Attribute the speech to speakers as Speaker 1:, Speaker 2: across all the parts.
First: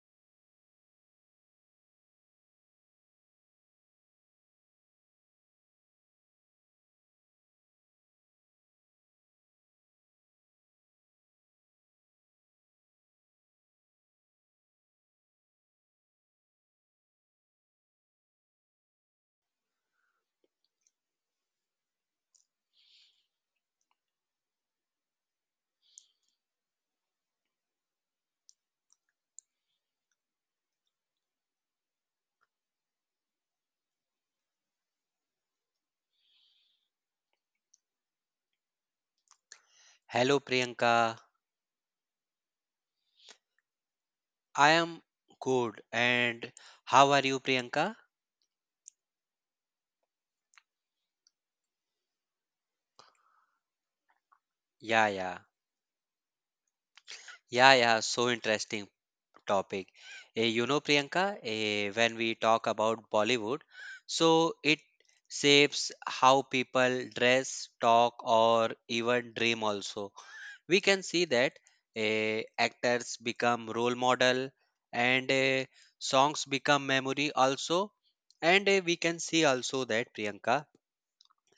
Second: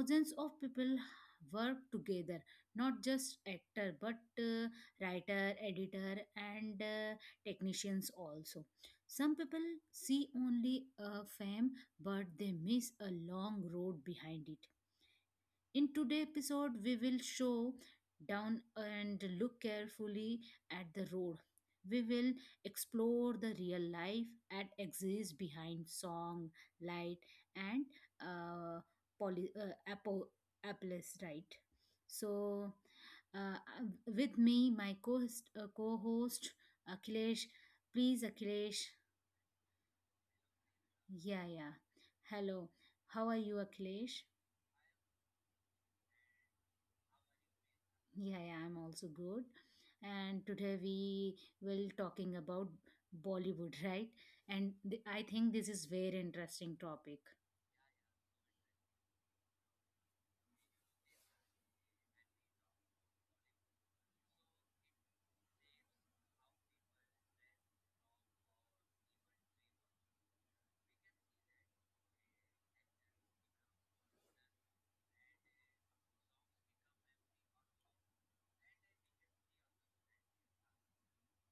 Speaker 1: Thousands of people work together, not just actor, but writer, editor, and technicians also. Some people see only a fame, but they miss a long road behind it. In today's episode, we will show down and look carefully at the road. We will explore the real life that exists behind song, light, and uh, poly, uh, apple, apples, right? So, uh, with me, my co-host Akhilesh. Please, Akhilesh.
Speaker 2: Hello Priyanka.
Speaker 1: Yeah, yeah. Hello. How are you, Akhilesh?
Speaker 2: I am good. And how are you, Priyanka?
Speaker 1: Yeah, yeah, I'm also good. And today we will talking about Bollywood, right? And
Speaker 2: Yeah,
Speaker 1: I
Speaker 2: yeah.
Speaker 1: think this is very interesting topic.
Speaker 2: Yeah, yeah. So interesting topic. You know, Priyanka, when we talk about Bollywood, so it shapes how people dress, talk, or even dream also. We can see that actors become role model and songs become memory also. And we can see also that, Priyanka,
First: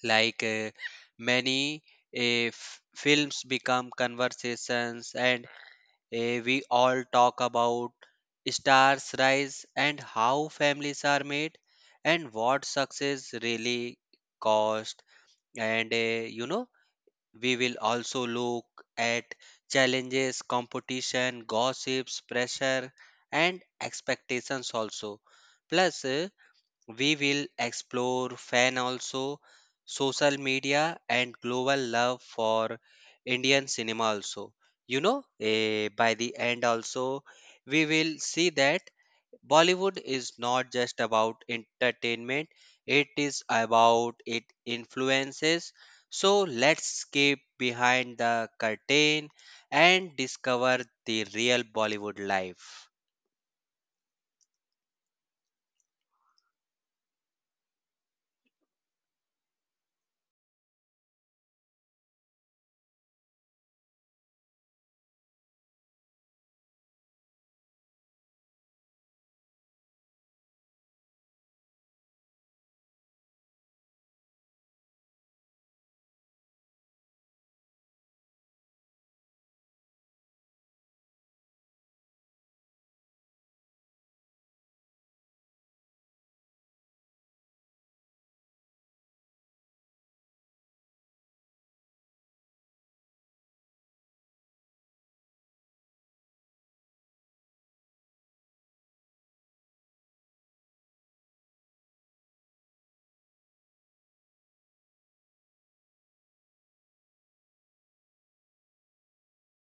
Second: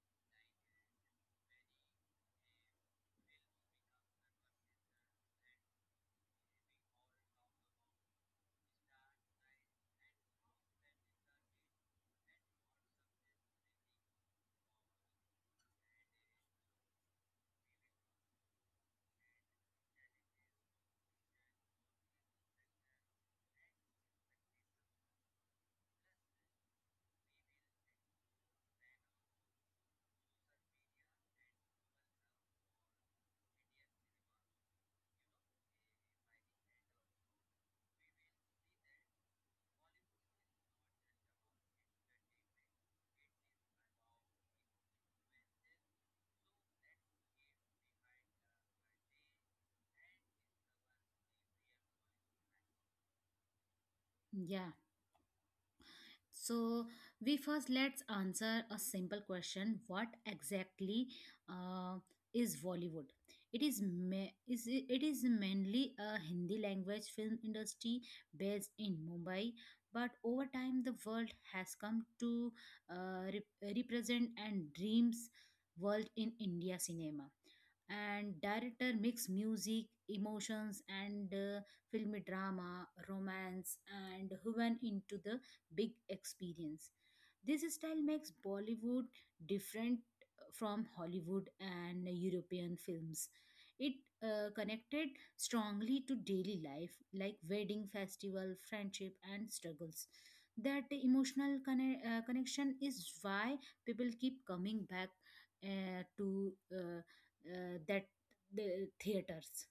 Speaker 2: like many films become conversations, and we all talk about stars rise and how families are made and what success really cost, and you know, we will also look at challenges, competition, gossips, pressure, and expectations also, plus we will explore fan also, social media, and global love for Indian cinema also. You know, by the end also, we will see that Bollywood is not just about entertainment, it is about it influences. So let's skip behind the curtain and discover the real Bollywood life.
Speaker 1: Yeah. So, we first let's answer a simple question. What exactly uh, is Bollywood? It is mainly a Hindi language film industry based in Mumbai, but over time the world has come to represent and dreams world in India cinema. And director mix music, emotions, and filmy drama, romance, and went into the big experience. This style makes Bollywood different from Hollywood and European films. It connected strongly to daily life, like wedding, festival, friendship, and struggles. That emotional connection is why people keep coming back to that the theaters.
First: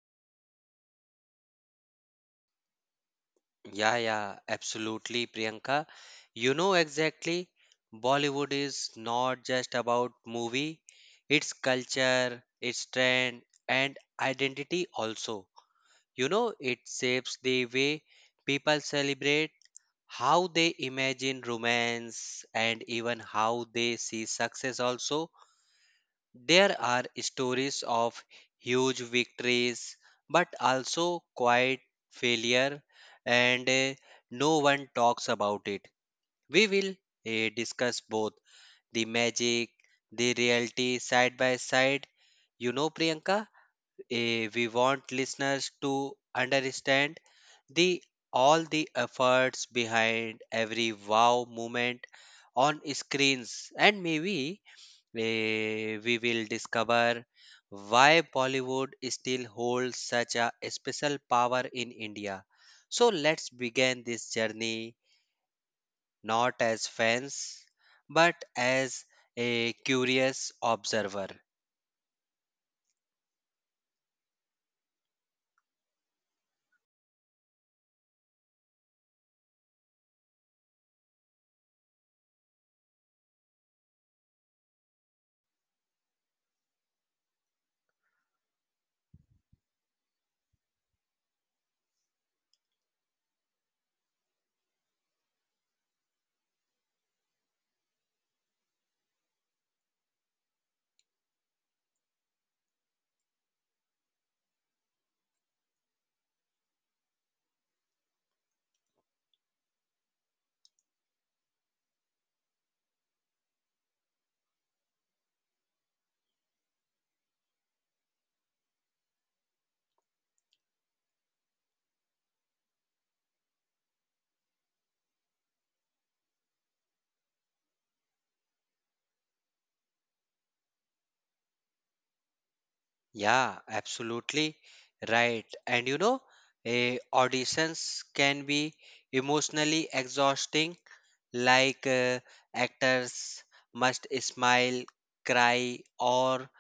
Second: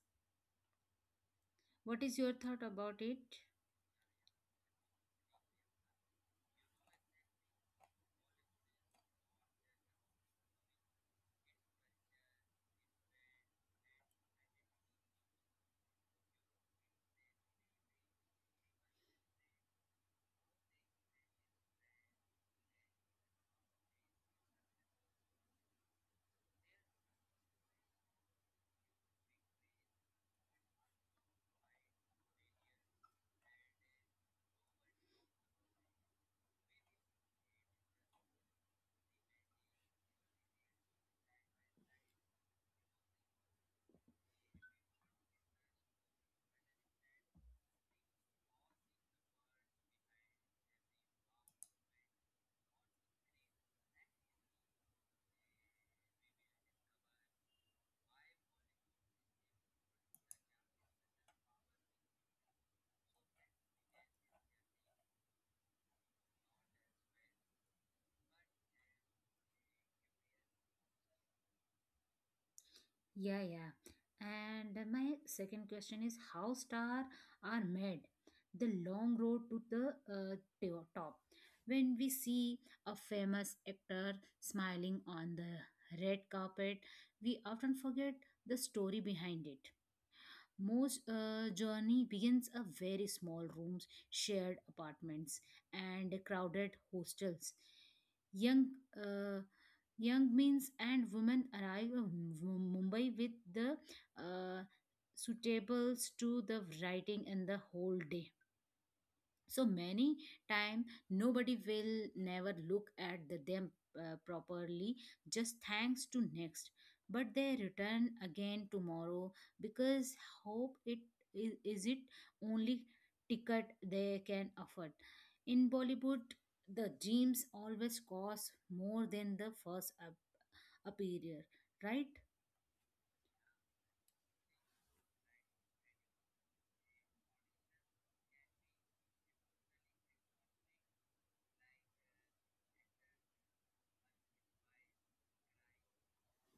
Speaker 1: What is your thought about it?
Speaker 2: Yeah, yeah, absolutely, Priyanka. You know exactly, Bollywood is not just about movie, it's culture, it's trend, and identity also. You know, it shapes the way people celebrate, how they imagine romance, and even how they see success also. There are stories of huge victories, but also quiet failure, and no one talks about it. We will discuss both the magic, the reality side by side. You know, Priyanka, we want listeners to understand the all the efforts behind every wow moment on screens, and maybe where we will discover why Bollywood still holds such a special power in India. So let's begin this journey not as fans but as a curious observer.
Speaker 1: Yeah, yeah. And my second question is how star are made? The long road to the top. When we see a famous actor smiling on the red carpet, we often forget the story behind it. Most journey begins a very small rooms, shared apartments, and crowded hostels. Young uh, Young means and women arrive in Mumbai with the uh, suitables to the writing and the whole day so many time nobody will never look at the them properly just thanks to next, but they return again tomorrow because hope is it only ticket they can afford in Bollywood. The dreams always cost more than the first appear, right?
Speaker 2: Yeah, absolutely right. And you know, auditions can be emotionally exhausting, like actors must smile, cry, or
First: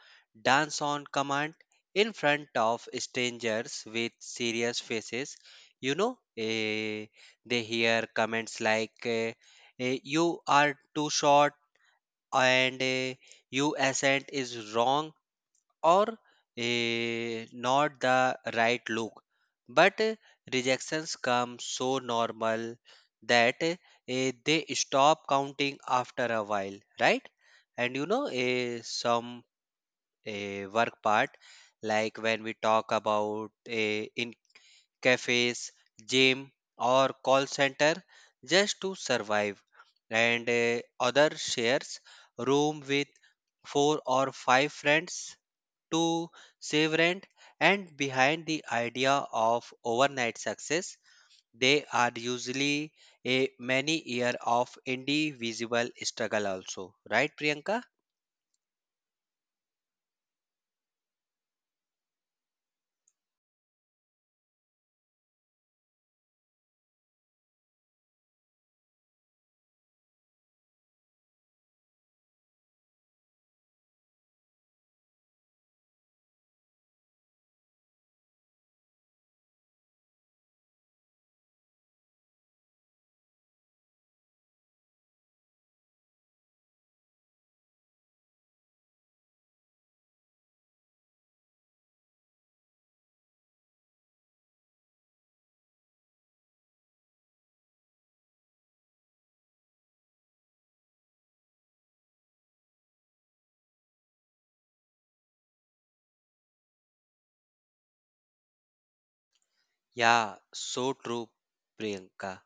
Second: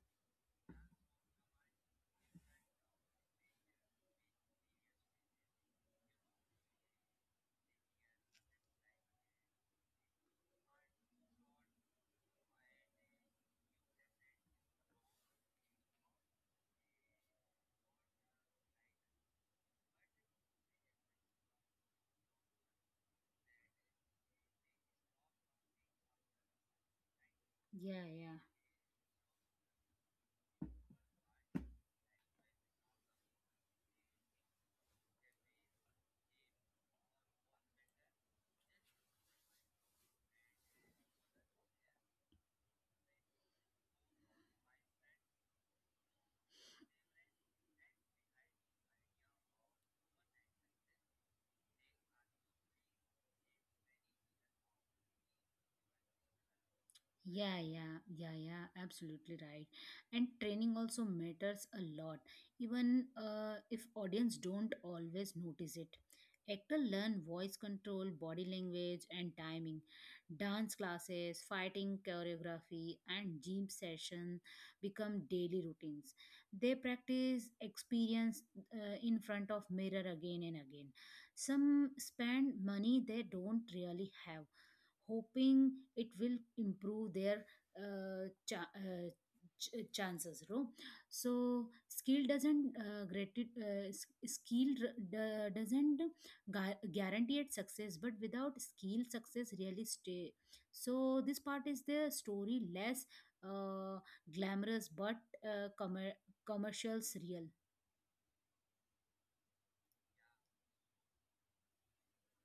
Speaker 2: dance on command in front of strangers with serious faces. You know, they hear comments like, you are too short, and you accent is wrong, or not the right look. But rejections come so normal that they stop counting after a while, right? And you
Speaker 1: Yeah,
Speaker 2: know,
Speaker 1: yeah.
Speaker 2: some work part, like when we talk about in cafes, gym, or call center, just to survive, and other shares room with four or five friends to save rent, and behind the idea of overnight success, they are usually a many year of individual struggle also. Right,
Speaker 1: Yeah,
Speaker 2: Priyanka?
Speaker 1: yeah, yeah, yeah, absolutely right. And training also matters a lot, even if audience don't always notice it. Actor learn voice control, body language, and timing. Dance classes, fighting choreography, and gym session become daily routines. They practice experience in front of mirror again and again. Some spend money they don't really have, hoping it will improve their uh, cha- uh, chances, no? So skill doesn't grati- s- skill r- d- doesn't gu- guarantee it success, but without skill success really stay. So this part is the story less uh, glamorous, but uh, commer commercials real.
Speaker 2: Yeah, so true, Priyanka.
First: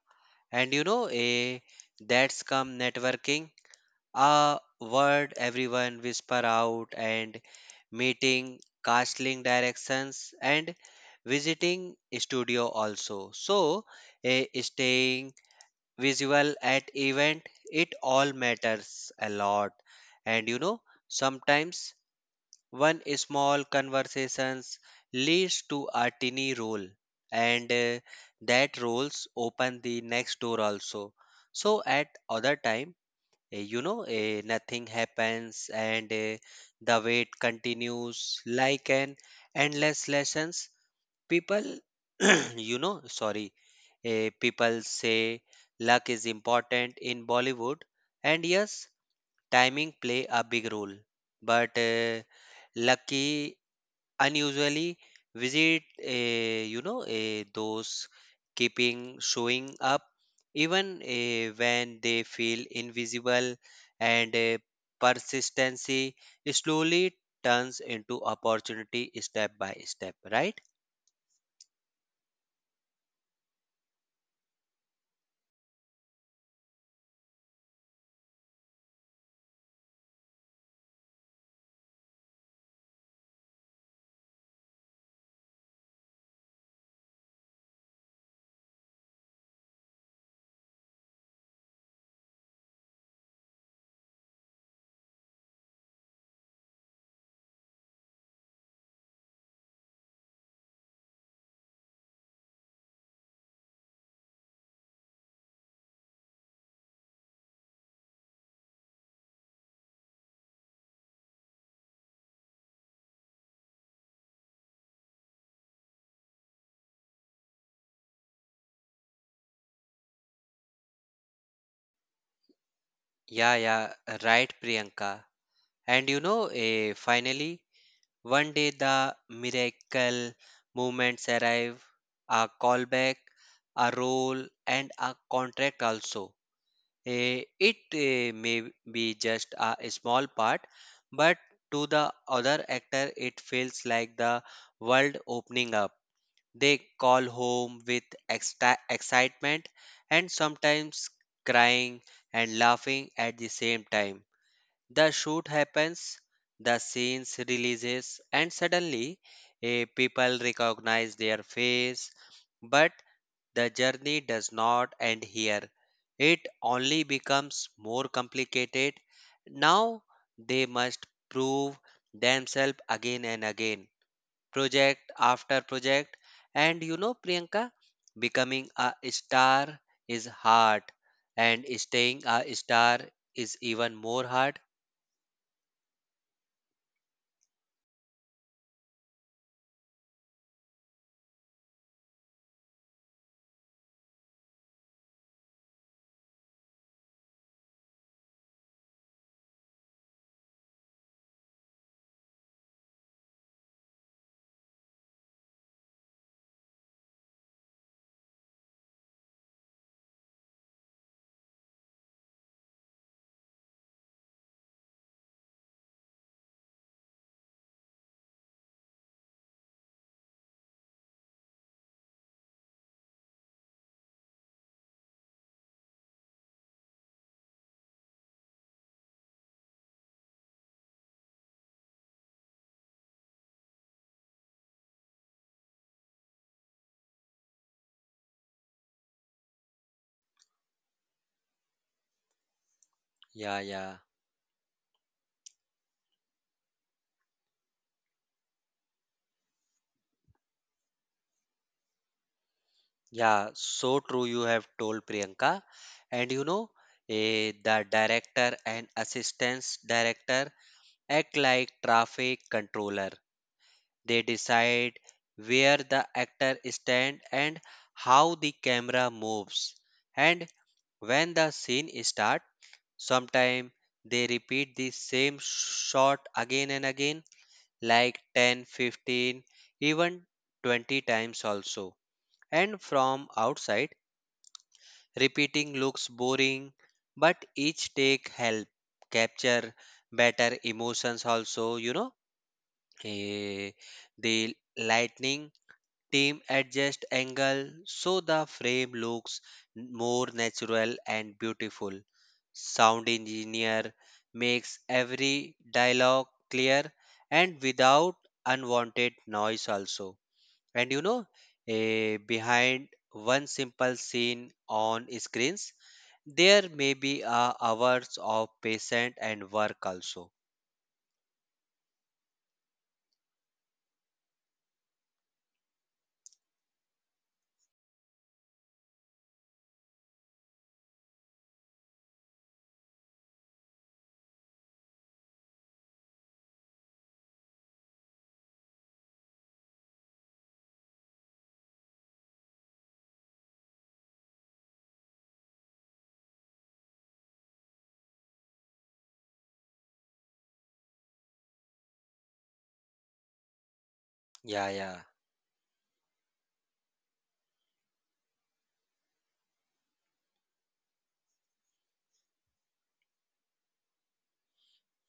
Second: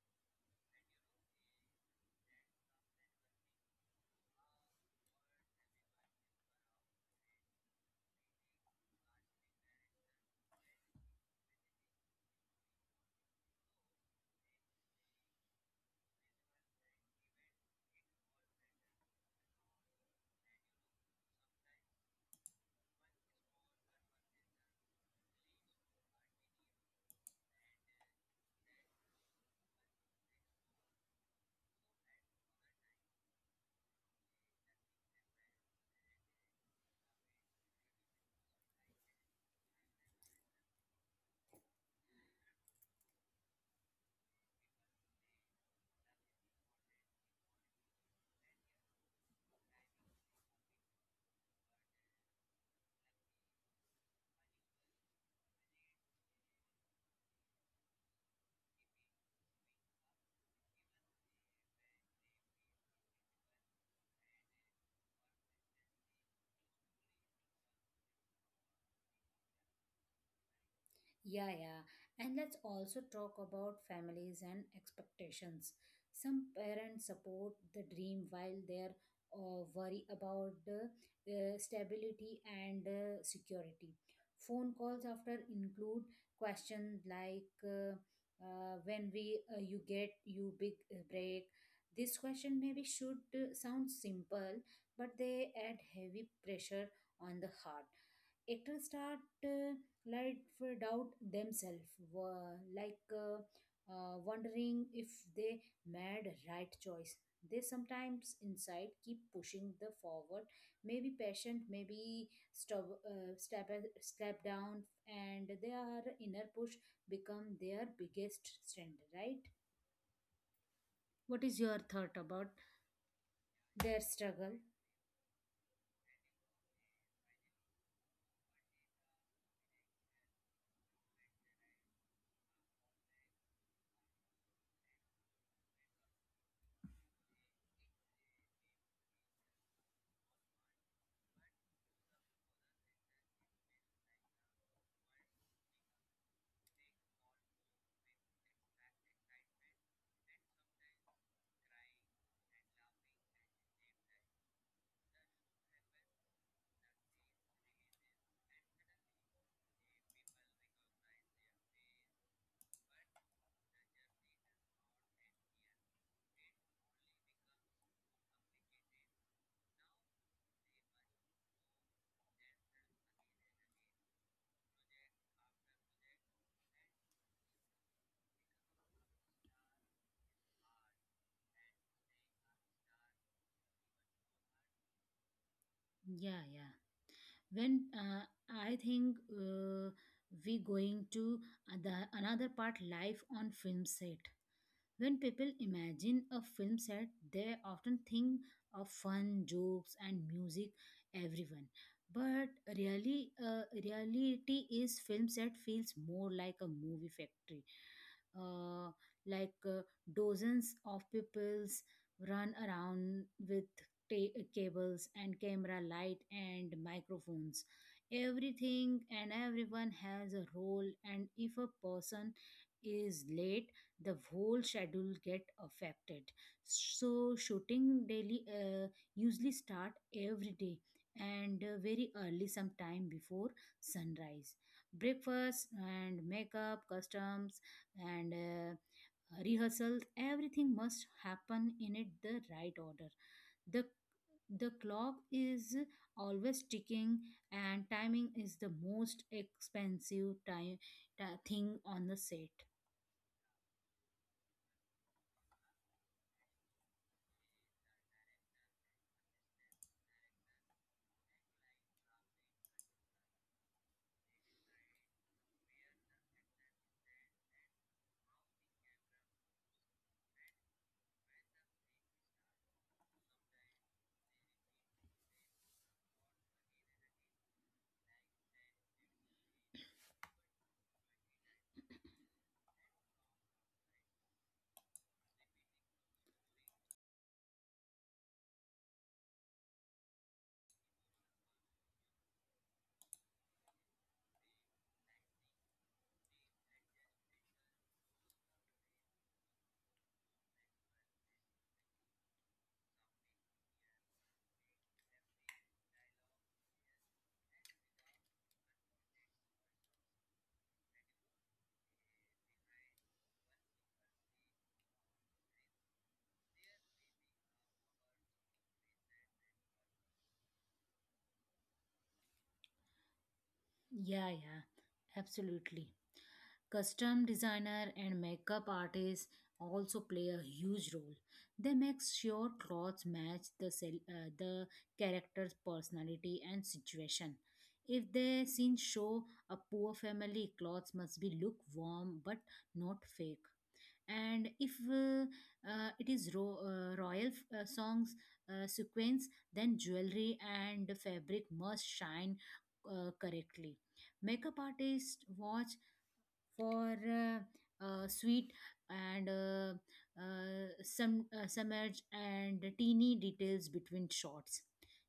Speaker 2: And you know, a that's come networking, a word everyone whisper out, and meeting, casting directions, and visiting studio also. So, a staying visual at event, it all matters a lot. And you know, sometimes one small conversations leads to a tiny role, and that roles open the next door also. So at other time, you know, nothing happens, and the wait continues like an endless lessons people you know, sorry. People say luck is important in Bollywood, and yes, timing play a big role. But lucky unusually visit, you know, those keeping showing up even when they feel invisible, and persistency slowly turns into opportunity step by step. Right?
Speaker 1: Yeah, yeah. And let's also talk about families and expectations. Some parents support the dream while they're worry about the stability and security. Phone calls after include questions like when we you get you big break. This question maybe should sound simple, but they add heavy pressure on the heart. It will start. Life doubt themselves, were like wondering if they made right choice. They sometimes inside keep pushing the forward, maybe patient, maybe stop, step down, and their inner push become their biggest strength. Right? What is your thought about
Speaker 2: Yeah, yeah,
Speaker 1: their
Speaker 2: right,
Speaker 1: struggle?
Speaker 2: Priyanka. And you know, finally, one day the miracle movements arrive, a callback, a role, and a contract also. It may be just a small part, but to the other actor, it feels like the world opening up. They call home with excitement, and sometimes crying and laughing at the same time. The shoot happens, the scenes releases, and suddenly people recognize their face. But the journey does not end here. It only becomes more complicated. Now they must prove themselves again and again, project after project. And you know, Priyanka, becoming a star is hard, and staying a star is even more hard.
Speaker 1: Yeah, yeah. When I think we going to the another part live on film set. When people imagine a film set, they often think of fun, jokes, and music, everyone. But really, reality is film set feels more like a movie factory. Uh, like uh, Dozens of peoples run around with cables and camera light and microphones. Everything and everyone has a role, and if a person is late, the whole schedule get affected. So shooting daily usually start every day and very early sometime before sunrise. Breakfast and makeup customs and rehearsals, everything must happen in it the right order.
Speaker 2: Yeah,
Speaker 1: the
Speaker 2: yeah,
Speaker 1: the clock is always ticking, and timing is the most expensive thing on the set.
Speaker 2: yeah. So true, you have told, Priyanka. And you know, the director and assistant director act like traffic controller. They decide where the actor stand and how the camera moves. And when the scene start, sometimes they repeat the same shot again and again, like 10, 15, even 20 times also. And from outside, repeating looks boring, but each take help capture better emotions also, you know. Eh, the lightning team adjust angle so the frame looks more natural and beautiful. Sound engineer makes every dialogue clear and without unwanted noise also. And you know, behind one simple scene on screens, there may be hours of patient and work also.
Speaker 1: Yeah, yeah, absolutely. Custom designer and makeup artists also play a huge role. They make sure clothes match the character's personality and situation. If the scene show a poor family, clothes must be look warm but not fake, and if it is royal songs sequence, then jewelry and fabric must shine correctly. Makeup
Speaker 2: Yeah, yeah.
Speaker 1: artists watch for sweet and some submerge and teeny details between shots.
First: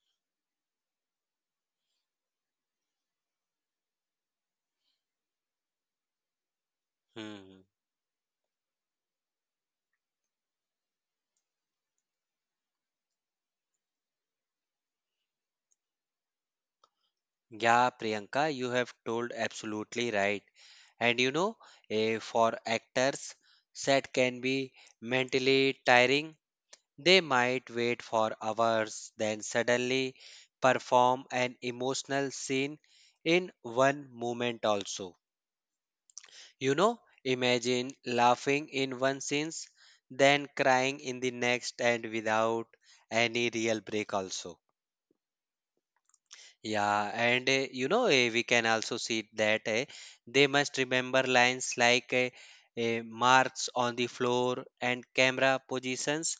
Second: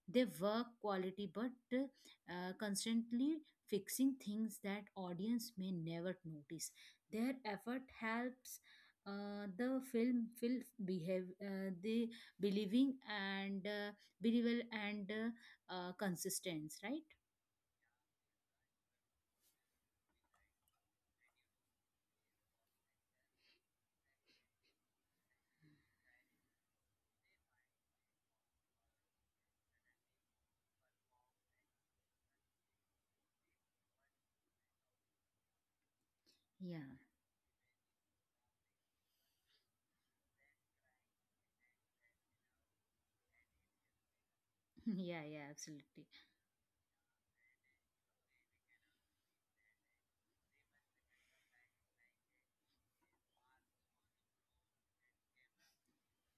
Speaker 1: They work quality, but constantly fixing things that audience may never notice. Their
Speaker 2: Hmm.
Speaker 1: effort helps the film feel behave the believing and believable and consistent, right?
Speaker 2: Yeah, Priyanka, you have told absolutely right. And you know, for actors, set can be mentally tiring. They might wait for hours, then suddenly perform an emotional scene in one moment also. You
Speaker 1: Yeah,
Speaker 2: know, imagine laughing in one sense, then crying in the next, and without any real break, also.
Speaker 1: yeah, yeah, absolutely.
Speaker 2: Yeah, and you know, we can also see that they must remember lines like marks on the floor and camera positions.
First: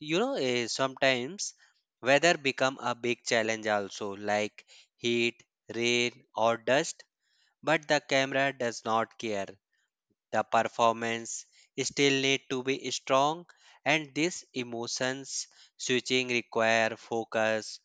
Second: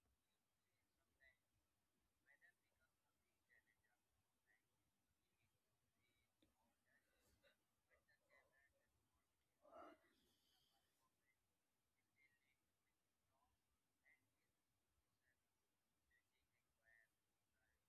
Speaker 2: You know, sometimes weather become a big challenge also, like heat, rain, or dust. But the camera does not care. The performance still need to be strong, and these emotions switching require focus,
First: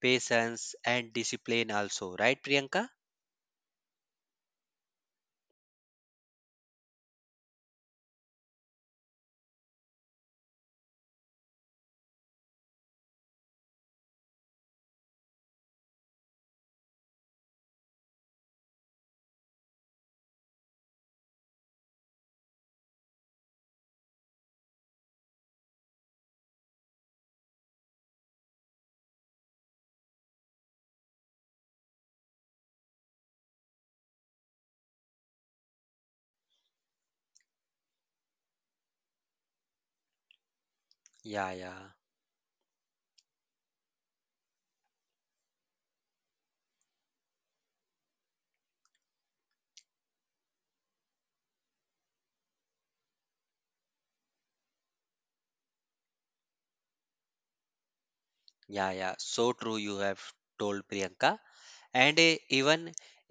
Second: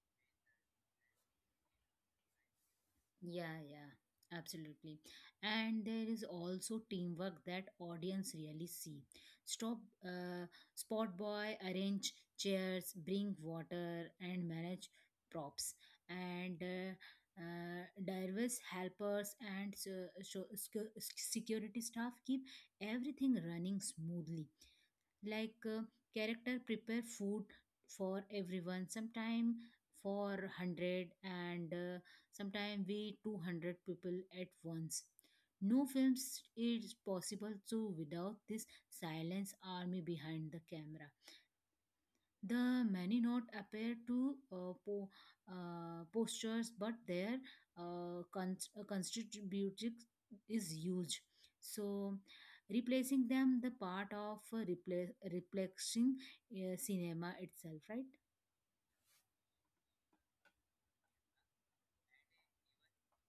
Speaker 2: patience, and discipline also, right, Priyanka?
Speaker 1: Yeah, yeah, absolutely. And there is also teamwork that audience really see. Stop, uh, Spot boy, arrange chairs, bring water, and manage props. And diverse helpers and security staff keep everything running smoothly, like character prepare food for everyone, sometime for 100 and sometime we 200 people at once. No films is possible so without this silence army behind the camera,
Speaker 2: Yeah, yeah,
Speaker 1: the many not appear to postures, but their constitutive is huge. So replacing them the part of replacing cinema itself, right?
Speaker 2: yeah, yeah, so true, you have told, Priyanka. And even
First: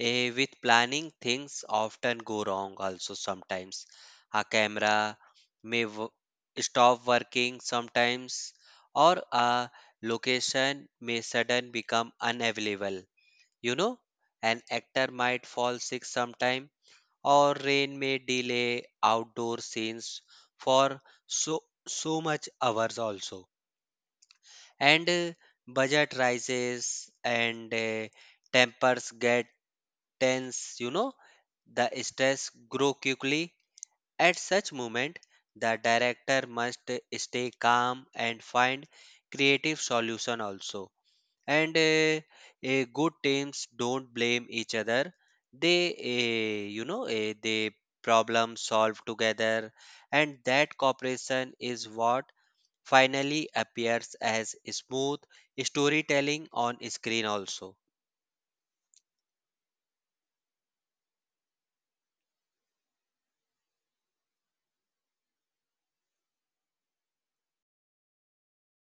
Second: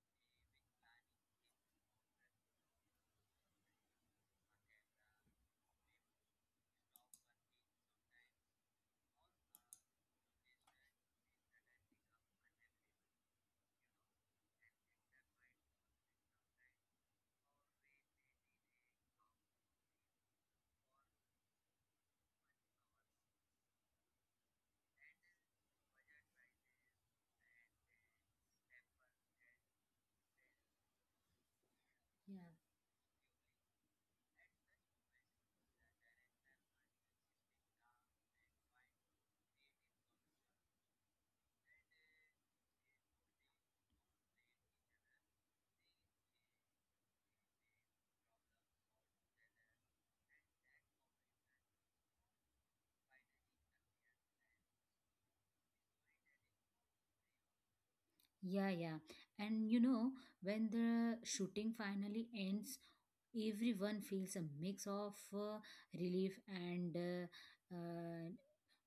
Speaker 2: with planning, things often go wrong also. Sometimes a camera may w- stop working sometimes, or a location may sudden become unavailable. You know, an actor might fall sick sometime, or rain may delay outdoor scenes for so so much hours also. And budget rises, and tempers get tense. You know, the
Speaker 1: Yeah.
Speaker 2: stress grow quickly. At such moment, the director must stay calm and find creative solution also. And good teams don't blame each other. They you know, they problem solve together, and that cooperation is what finally appears as smooth storytelling on screen also.
Speaker 1: Yeah, yeah. And you know, when the shooting finally ends, everyone feels a mix of relief and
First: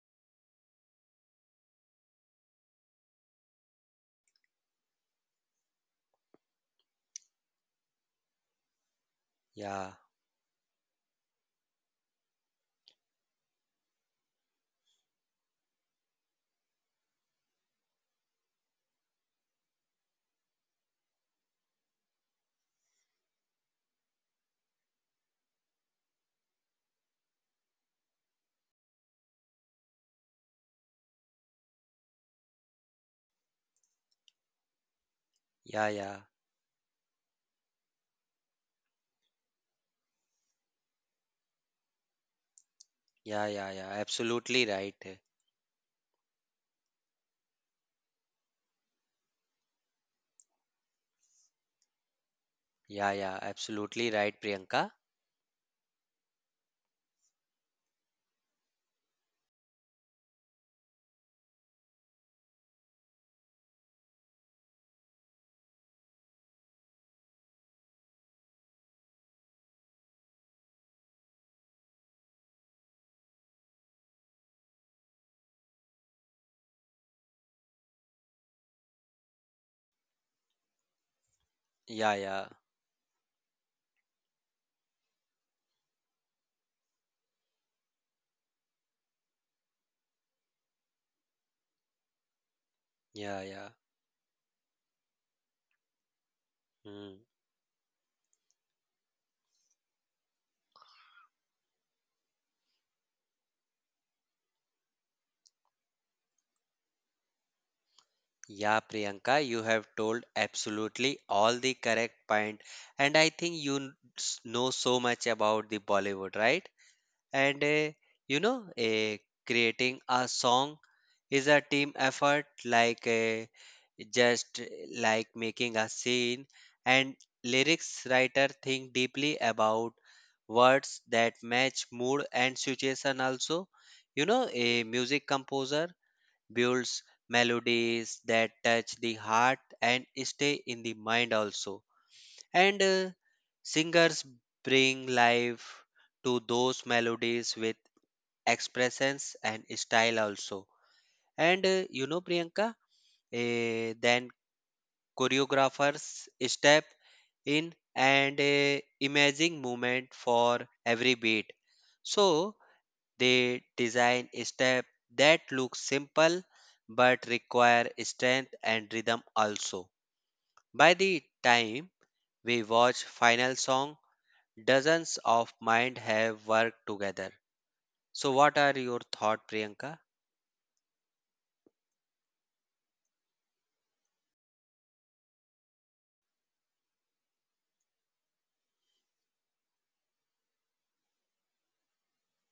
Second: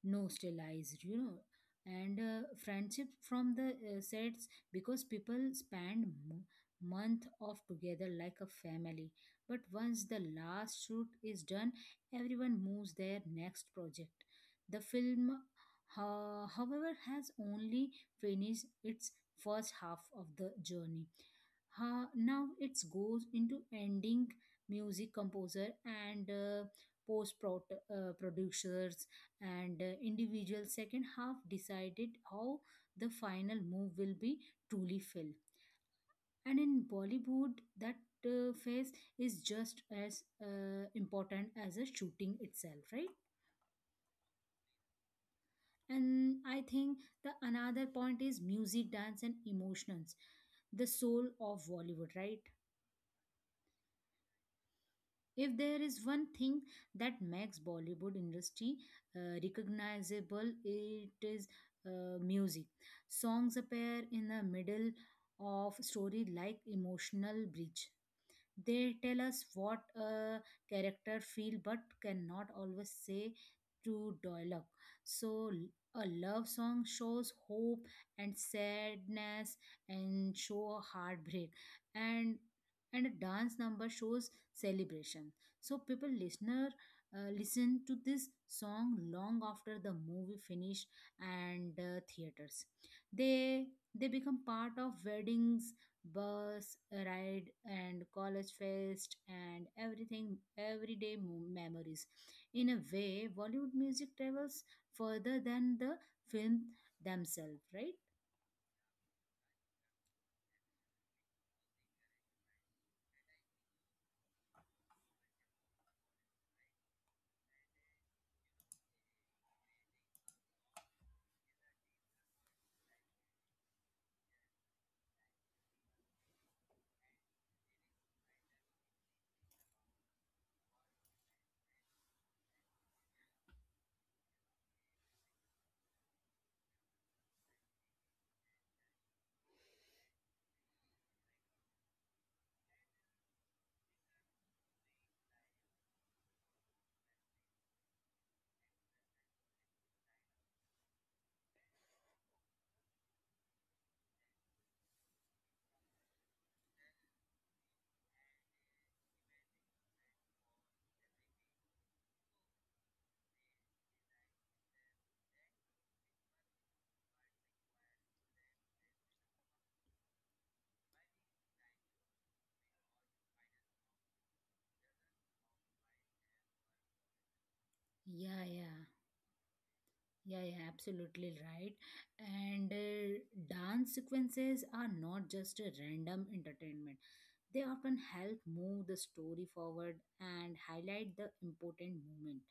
Speaker 1: nostalgized, you know, and friendship from the sets because people spend month of together like a family. But
Speaker 2: Yeah,
Speaker 1: once the last shoot is done, everyone moves their next project. The film, however, has only finished its first half of the journey. Ha, now it goes into ending music composer and post producers and individual second half decided how the final move will be truly felt.
Speaker 2: yeah, yeah,
Speaker 1: And in Bollywood, that phase is just as important as the shooting itself, right?
Speaker 2: yeah, yeah, yeah, absolutely right.
Speaker 1: And I think the another point is music, dance, and emotions, the soul of Bollywood, right?
Speaker 2: Yeah, yeah, absolutely right, Priyanka.
Speaker 1: If there is one thing that makes Bollywood industry recognizable, it is music. Songs appear in the middle of story like emotional bridge. They tell us what a character feel but cannot always say through dialogue. So a love song shows hope and sadness and show a heartbreak,
Speaker 2: Yeah,
Speaker 1: and
Speaker 2: yeah,
Speaker 1: and a dance number shows celebration. So people listener listen to this song long after the movie finish and theaters.
Speaker 2: yeah, yeah.
Speaker 1: They they become part of weddings, bus
Speaker 2: Hmm.
Speaker 1: ride, and college fest, and everything everyday memories. In a way, Bollywood music travels further than the film themselves, right?
Speaker 2: Yeah, Priyanka, you have told absolutely all the correct point, and I think you know so much about the Bollywood, right? And you know, creating a song is a team effort, just like making a scene. And lyrics writer think deeply about words that match mood and situation. Also, you know, a music composer builds melodies that touch the heart and stay in the mind also. And singers bring life to those melodies with expressions and style also. And you know, Priyanka, then choreographers step in and imaging movement for every beat. So they design a step that looks simple but require strength and rhythm also. By the time we watch final song, dozens of mind have worked together. So
Speaker 1: Yeah,
Speaker 2: what are
Speaker 1: yeah.
Speaker 2: your thought, Priyanka?
Speaker 1: Yeah, yeah, absolutely right. And dance sequences are not just a random entertainment. They often help move the story forward and highlight the important moment.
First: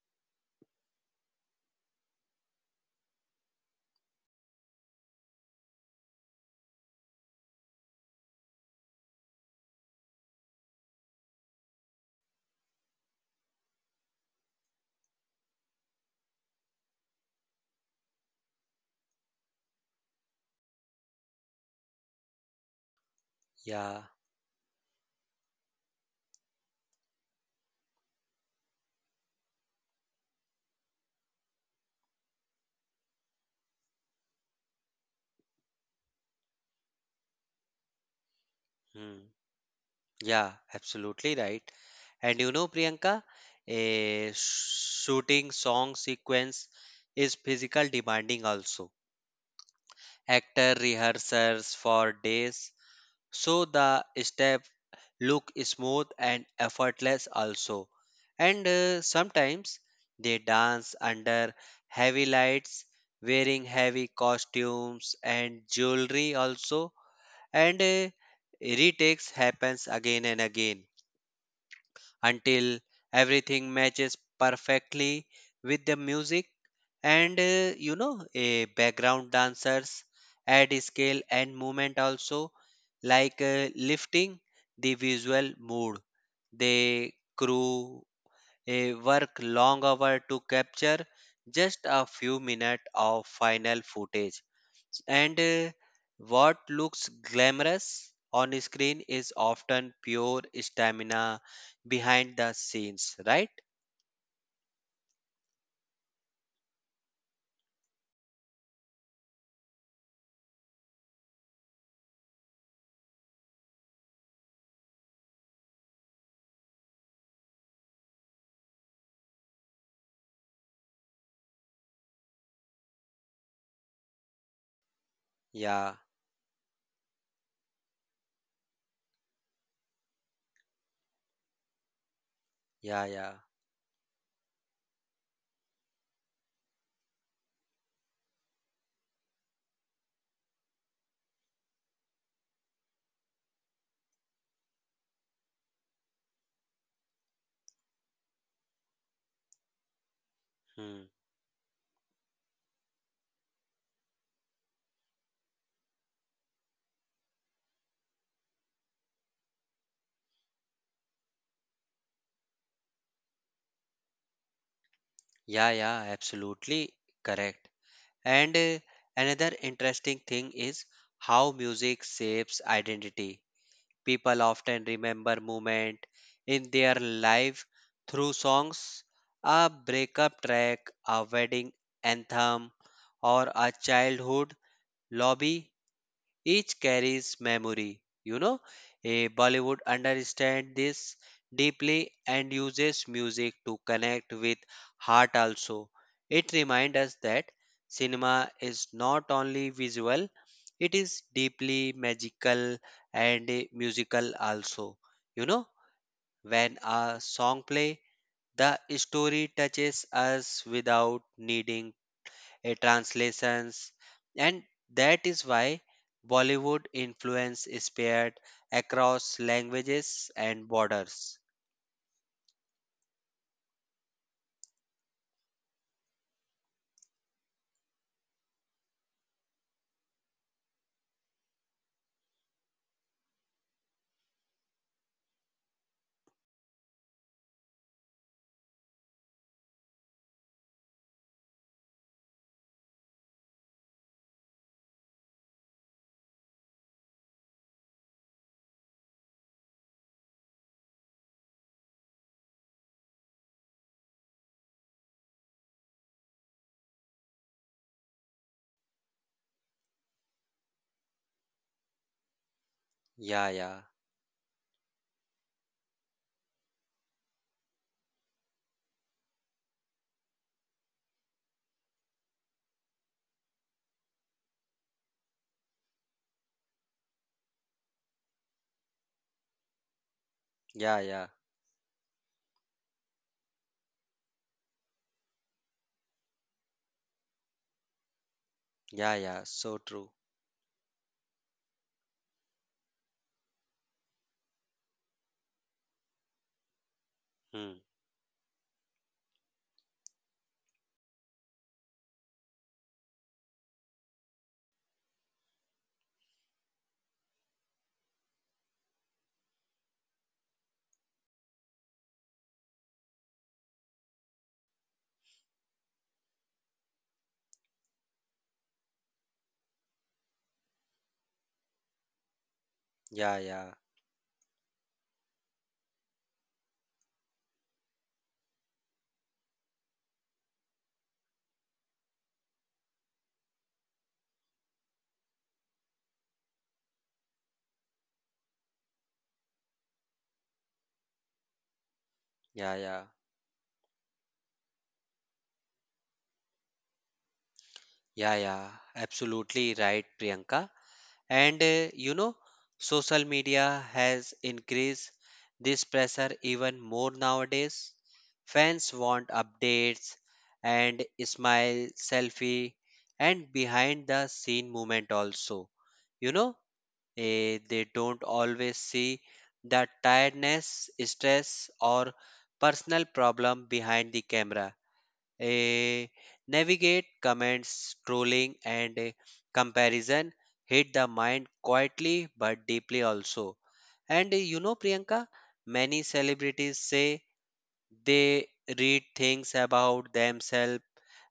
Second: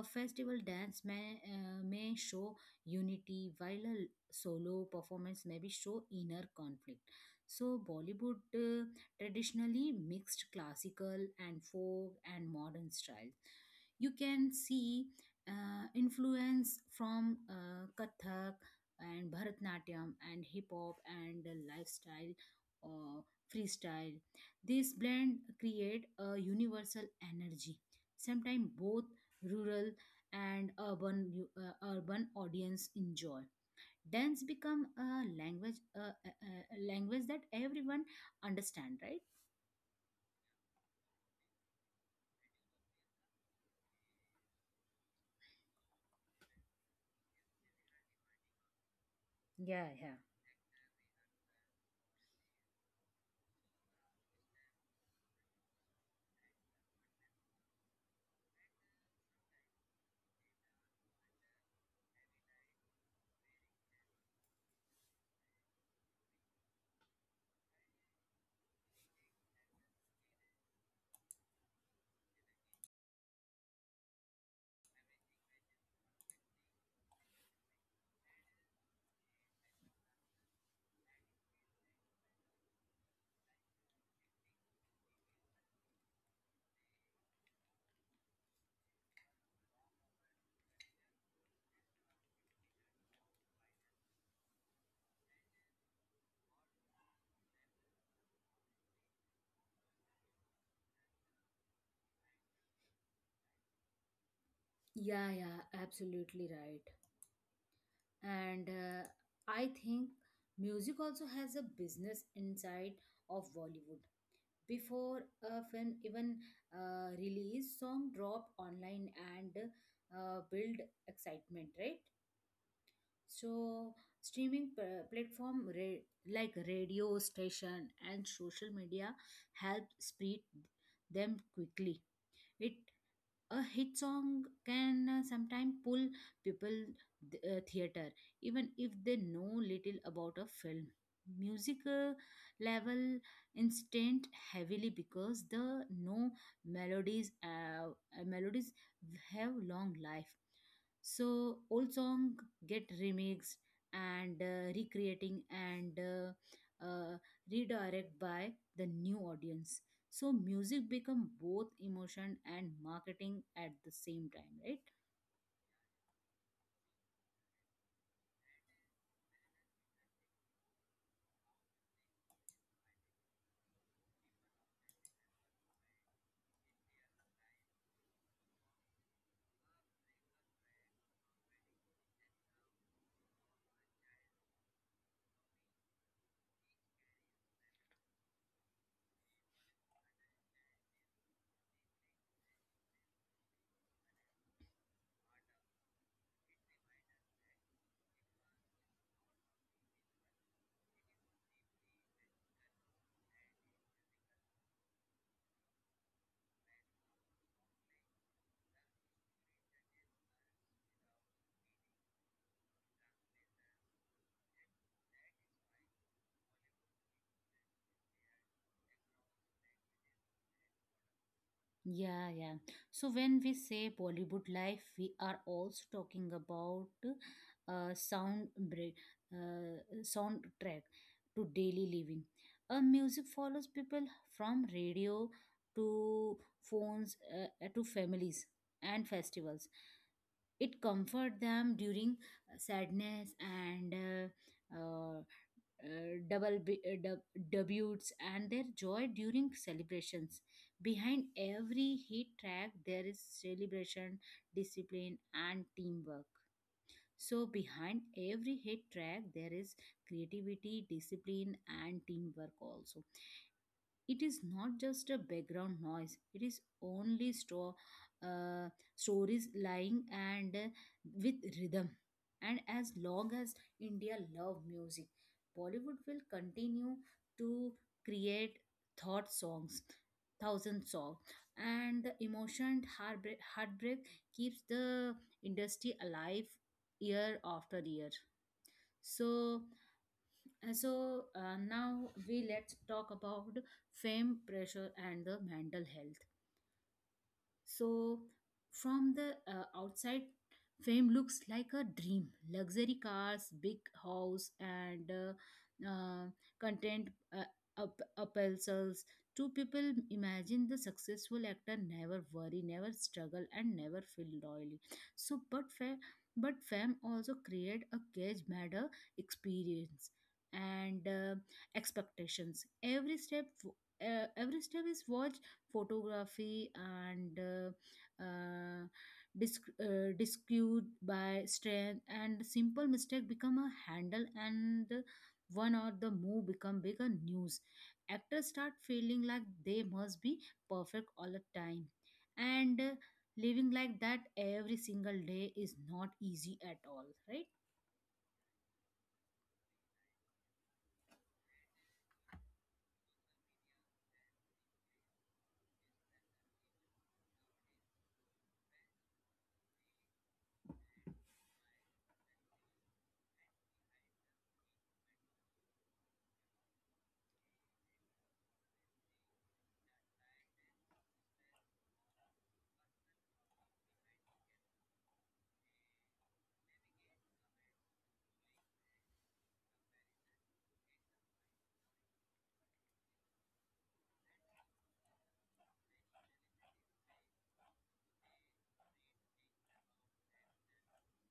Speaker 1: A festival dance may show unity, while a solo performance may be show inner conflict. So Bollywood traditionally mixed classical and folk and modern styles. You can see influence from Kathak and Bharatnatyam and hip hop and the lifestyle
Speaker 2: Yeah.
Speaker 1: freestyle. This blend create a universal energy. Sometimes both rural and urban urban audience enjoy. Dance become a language a language that everyone understand, right?
Speaker 2: Hmm, yeah, absolutely right. And you know, Priyanka, a shooting song sequence is physical demanding also.
Speaker 1: Yeah, yeah.
Speaker 2: Actor rehearsals for days, so the step look smooth and effortless also. And sometimes they dance under heavy lights, wearing heavy costumes and jewelry also. And retakes happens again and again until everything matches perfectly with the music. And you know, a background dancers add scale and movement also, like lifting the visual mood. They crew a work long hour to capture just a few minutes of final footage. And what looks glamorous on screen is often pure stamina behind the scenes, right?
Speaker 1: Yeah, yeah, absolutely right. And I think music also has a business inside of Bollywood. Before a film even release, song drop online and build excitement, right? So streaming platform
Speaker 2: Yeah,
Speaker 1: like radio station and social media help spread them quickly. It
Speaker 2: yeah, yeah.
Speaker 1: a hit song can sometimes pull people theater, even if they know little about a film. Music level instant heavily because the no melodies have long life.
Speaker 2: Hmm.
Speaker 1: So old song get remixed and recreating and redirect by the new audience. So music become both emotion and marketing at the same time, right?
Speaker 2: Yeah, yeah, absolutely correct. And another interesting thing is how music shapes identity. People often remember moment in their life through songs, a breakup track, a wedding anthem, or a childhood lobby. Each carries memory. You know, a Bollywood understands this deeply and uses music to connect with heart also. It reminds us that cinema is not only visual, it is deeply magical and musical also. You know, when a song play, the story touches us without needing a translations, and that is why Bollywood influence is spread across languages and borders.
Speaker 1: Yeah, yeah. So when we say Bollywood life, we are also talking about uh, sound break, soundtrack to daily living. Music follows people from radio to phones to families and festivals. It comfort them during sadness and debuts and their joy during celebrations. Behind every hit track, there is celebration, discipline, and teamwork. So, behind every hit track, there is creativity, discipline, and teamwork also.
Speaker 2: Yeah, yeah,
Speaker 1: It is not just a background noise, it is only store uh, stories lying and with rhythm, and as long as india love music, bollywood will continue to create thought songs, thousand
Speaker 2: yeah,
Speaker 1: song,
Speaker 2: yeah,
Speaker 1: and the emotion heartbreak, keeps the industry alive year after year.
Speaker 2: yeah, yeah.
Speaker 1: So
Speaker 2: So true.
Speaker 1: and so now we let's talk about fame pressure and the mental health.
Speaker 2: Hmm.
Speaker 1: So, from the outside, fame looks like a dream: luxury cars, big house, and content appraisals. Two people imagine the successful actor never worry, never struggle, and never feel lonely. So, but fame also create a cage matter experience and expectations. Every
Speaker 2: Yeah,
Speaker 1: step,
Speaker 2: yeah,
Speaker 1: uh, every step is watched, photography and uh, discued by strength, and simple mistake become a handle, and one or the move become bigger news. Actors start feeling like they must be perfect all the time,
Speaker 2: yeah,
Speaker 1: and
Speaker 2: yeah,
Speaker 1: living like that every single day is not easy at all, right?
Speaker 2: yeah, yeah, absolutely right, Priyanka. And you know, social media has increased this pressure even more nowadays. Fans want updates, and smile, selfie, and behind the scene moment also. You know, they don't always see the tiredness, stress, or personal problem behind the camera. A navigate comments, trolling, and comparison hit the mind quietly but deeply also. And you know, Priyanka, many celebrities say they read things about themselves,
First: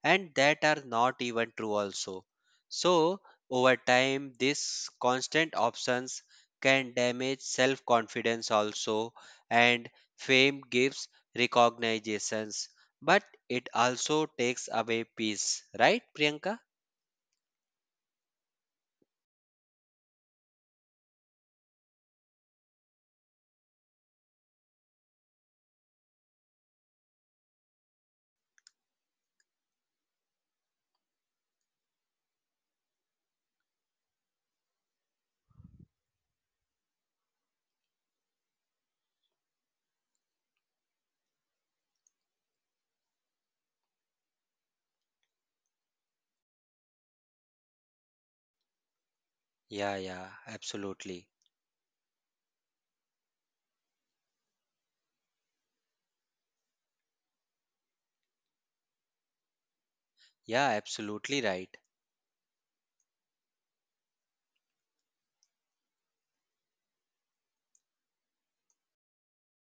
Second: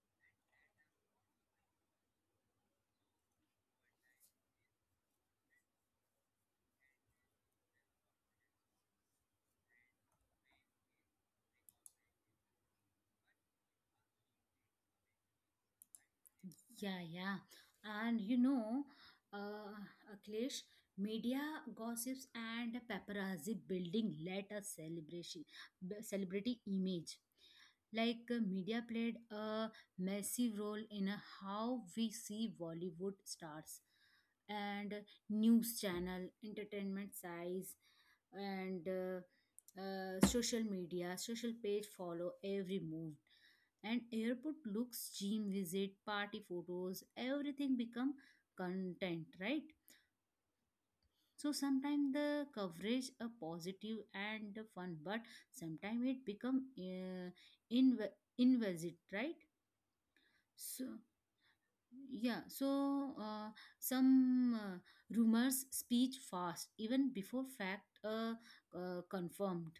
Speaker 2: and that are not even true also. So over time, these constant options can damage self-confidence also, and fame gives recognitions, but it also takes away peace, right, Priyanka?
Speaker 1: Yeah, yeah. And you know, uh, Akhilesh, media gossips and paparazzi building let a celebration, celebrity image. Like media played a massive role in how we see Bollywood stars, and news channel, entertainment size, and social media, social page follow every move, and airport looks, gym visit, party photos, everything become content, right?
Speaker 2: Yeah, yeah, absolutely.
Speaker 1: So sometimes the coverage a positive and fun, but sometimes it become invalid, right?
Speaker 2: Yeah,
Speaker 1: So,
Speaker 2: absolutely right.
Speaker 1: yeah, so some rumors speech fast even before fact confirmed.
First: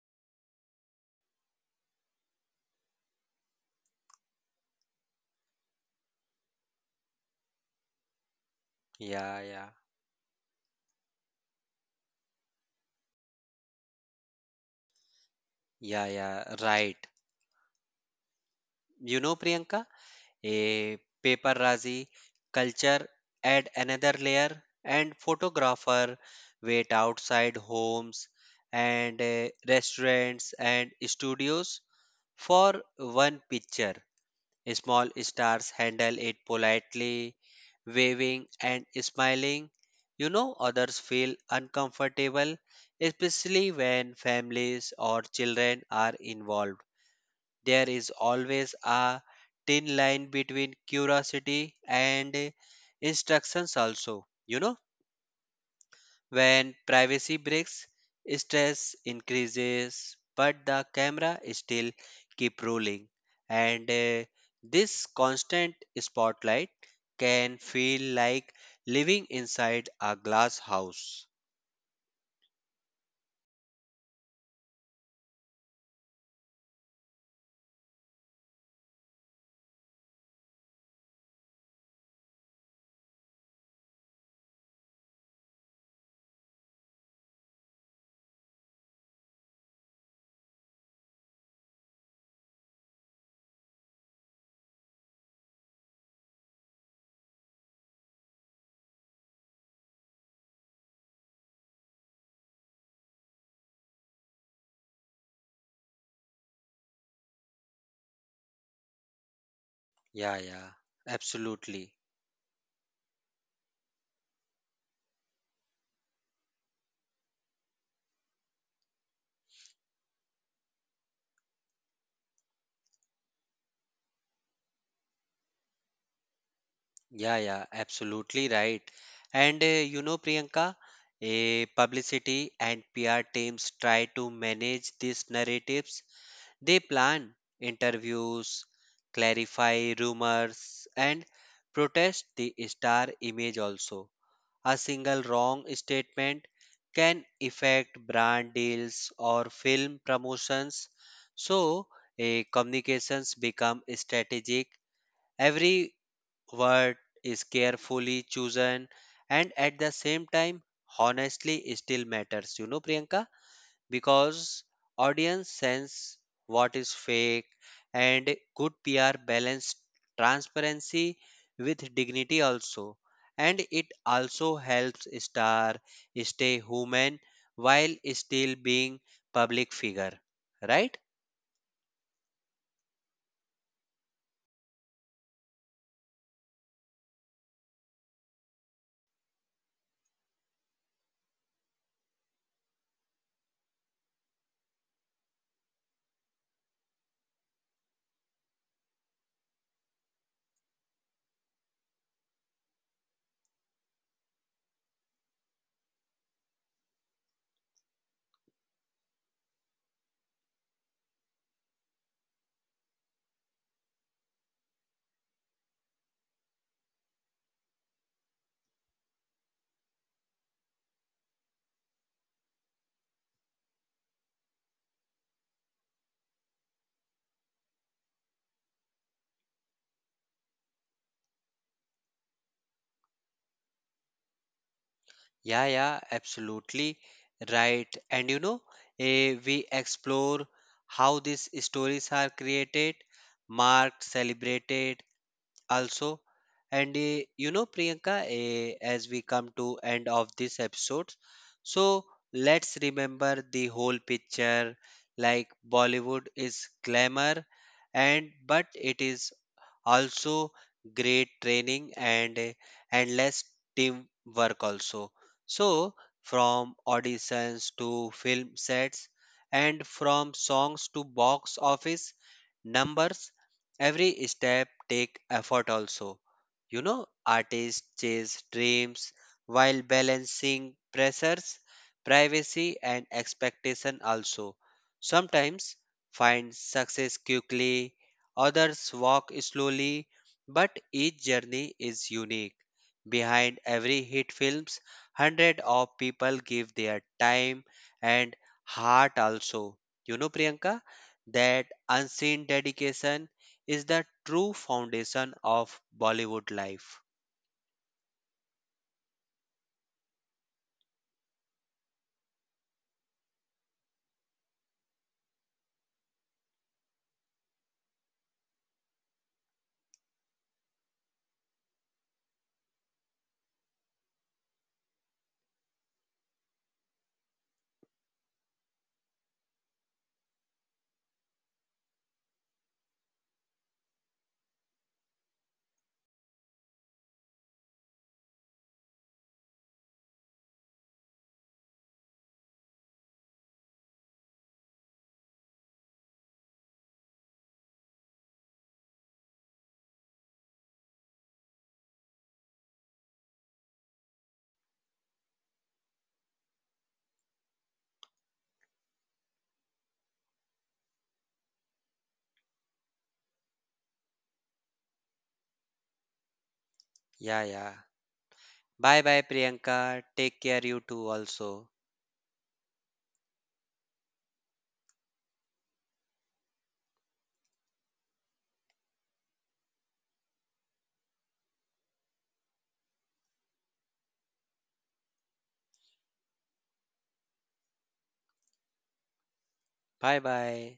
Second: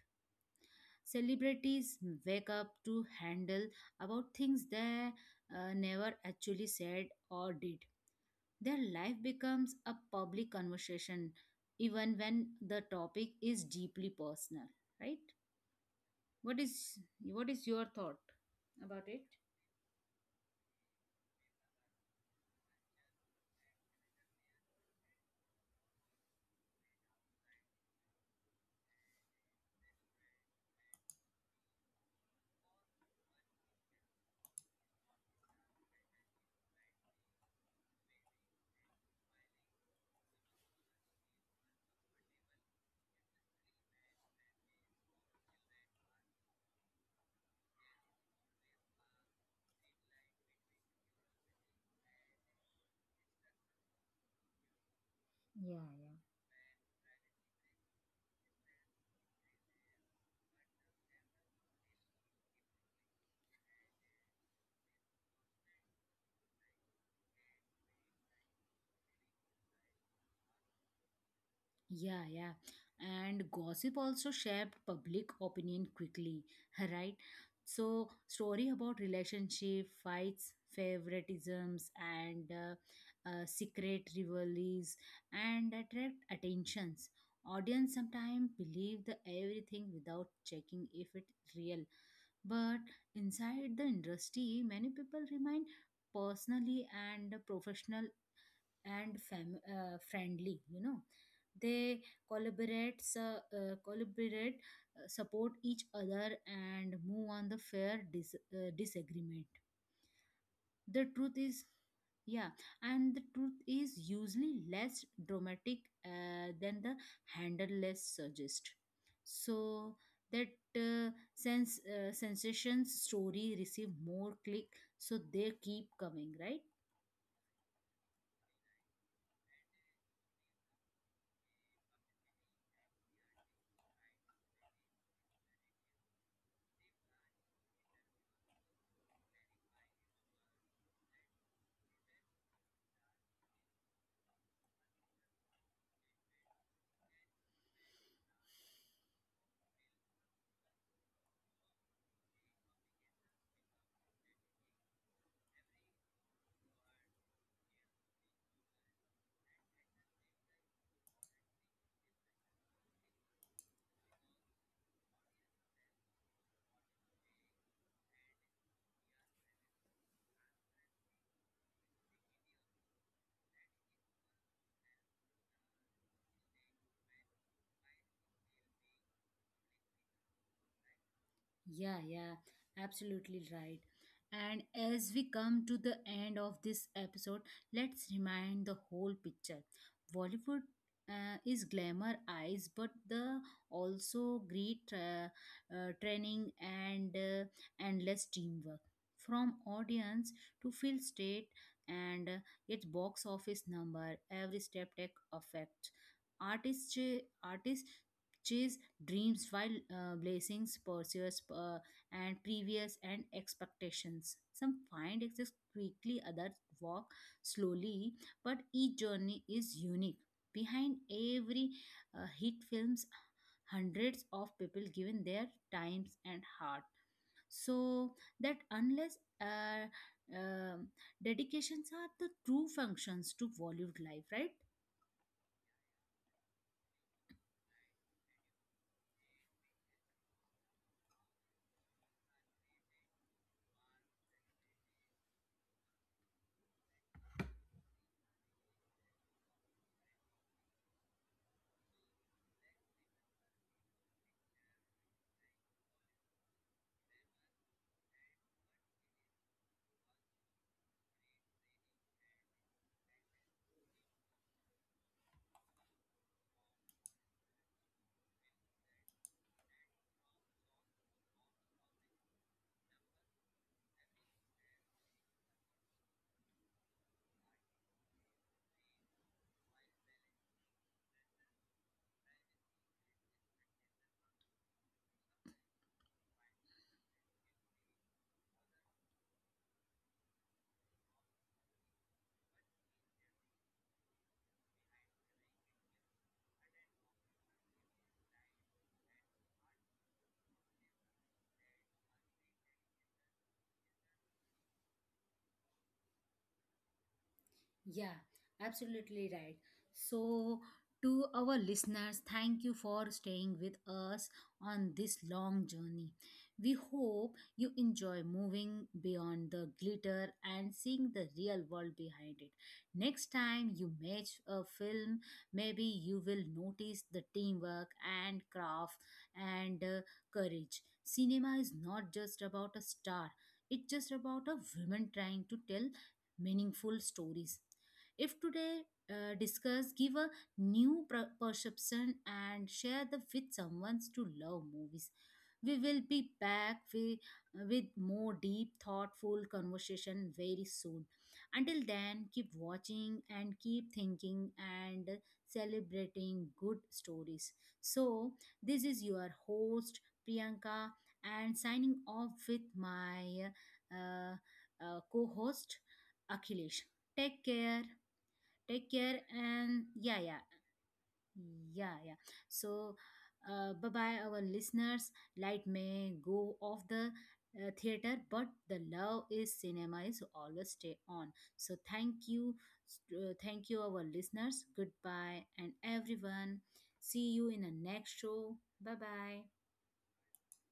Speaker 1: Celebrities wake up to handle about things they never actually said or did. Their life
Speaker 2: Yeah, yeah,
Speaker 1: becomes a public conversation even when the topic is deeply personal, right?
Speaker 2: yeah, yeah,
Speaker 1: What is
Speaker 2: right.
Speaker 1: what is your thought about
Speaker 2: You
Speaker 1: it?
Speaker 2: know, Priyanka, a paparazzi culture add another layer, and photographer wait outside homes and restaurants and studios for one picture. Small stars handle it politely, waving and smiling. You know, others feel uncomfortable, especially when families or children are involved. There is always a thin line between curiosity and instructions, also. You know,
Speaker 1: Yeah, yeah.
Speaker 2: when privacy breaks, stress increases, but the camera still keep rolling. And this constant spotlight can feel like living inside a glass house.
Speaker 1: Yeah, yeah. And gossip also shaped public opinion quickly, right? So, story about relationship, fights, favoritisms, and secret rivalries, and attract attentions. Audience sometimes believe the everything without checking if it's real. But inside the industry, many people remain personally and professional and friendly, you know, they collaborate su- collaborate support each other and move on the fair disagreement.
Speaker 2: Yeah, yeah,
Speaker 1: The truth is
Speaker 2: absolutely.
Speaker 1: Yeah, and the truth is usually less dramatic than the handleless suggest. So that sense sensations story receive more click, so they keep coming, right?
Speaker 2: Yeah, yeah, absolutely right. And you know, Priyanka, a publicity and PR teams try to manage these narratives. They plan interviews, clarify rumors, and protest the star image also. A single wrong statement can affect brand deals or film promotions. So, a communications become strategic. Every word is carefully chosen, and at the same time, honestly still matters, you know, Priyanka, because audience sense what is fake, and good PR balance transparency with dignity also, and it also helps star stay human while still being public figure, right?
Speaker 1: Yeah, yeah, absolutely right. And as we come to the end of this episode, let's remind the whole picture. Bollywood is glamour eyes, but the also great training and endless teamwork, from audience to field state and its box office number. Every step tech affect artists. Artists chase dreams while blazings pursues and previous and expectations. Some find access quickly, others walk slowly, but each journey is unique. Behind every hit films, hundreds of people given their times and heart, so that unless um dedications are the true functions to Bollywood life, right?
Speaker 2: Yeah, yeah, absolutely right. And you know, we explore how these stories are created, marked, celebrated, also. And you know, Priyanka, as we come to end of this episode, so let's remember the whole picture. Like, Bollywood is glamour, and but it is also great training and endless teamwork also. So from auditions to film sets, and from songs to box office numbers, every step take effort also. You know, artists chase dreams while balancing pressures, privacy, and expectation also. Sometimes find success quickly, others walk slowly, but each journey is unique. Behind every hit films, hundred of people give their time and heart also. You know, Priyanka, that unseen dedication is the true foundation of Bollywood life.
Speaker 1: Yeah, absolutely right. So, to our listeners, thank you for staying with us on this long journey. We hope you enjoy moving beyond the glitter and seeing the real world behind it. Next time you match a film, maybe you will notice the teamwork and craft and courage. Cinema is not just about a star, it's just about a woman trying to tell meaningful stories. If today discuss, give a new perception and share the with someone to love movies. We will be back with more deep, thoughtful conversation very soon. Until then, keep watching and keep thinking and celebrating good stories. So, this is your host Priyanka and signing off with my uh, co host Akhilesh.
Speaker 2: Yeah,
Speaker 1: Take
Speaker 2: yeah.
Speaker 1: care. Take
Speaker 2: Bye bye,
Speaker 1: care and
Speaker 2: Priyanka.
Speaker 1: yeah,
Speaker 2: Take
Speaker 1: yeah,
Speaker 2: care, you too, also.
Speaker 1: yeah, yeah. So, bye bye, our listeners. Light may go off the theater, but the love is cinema is always stay on. So, thank you, our listeners. Goodbye, and everyone. See you in the next show. Bye bye.
Speaker 2: Bye bye.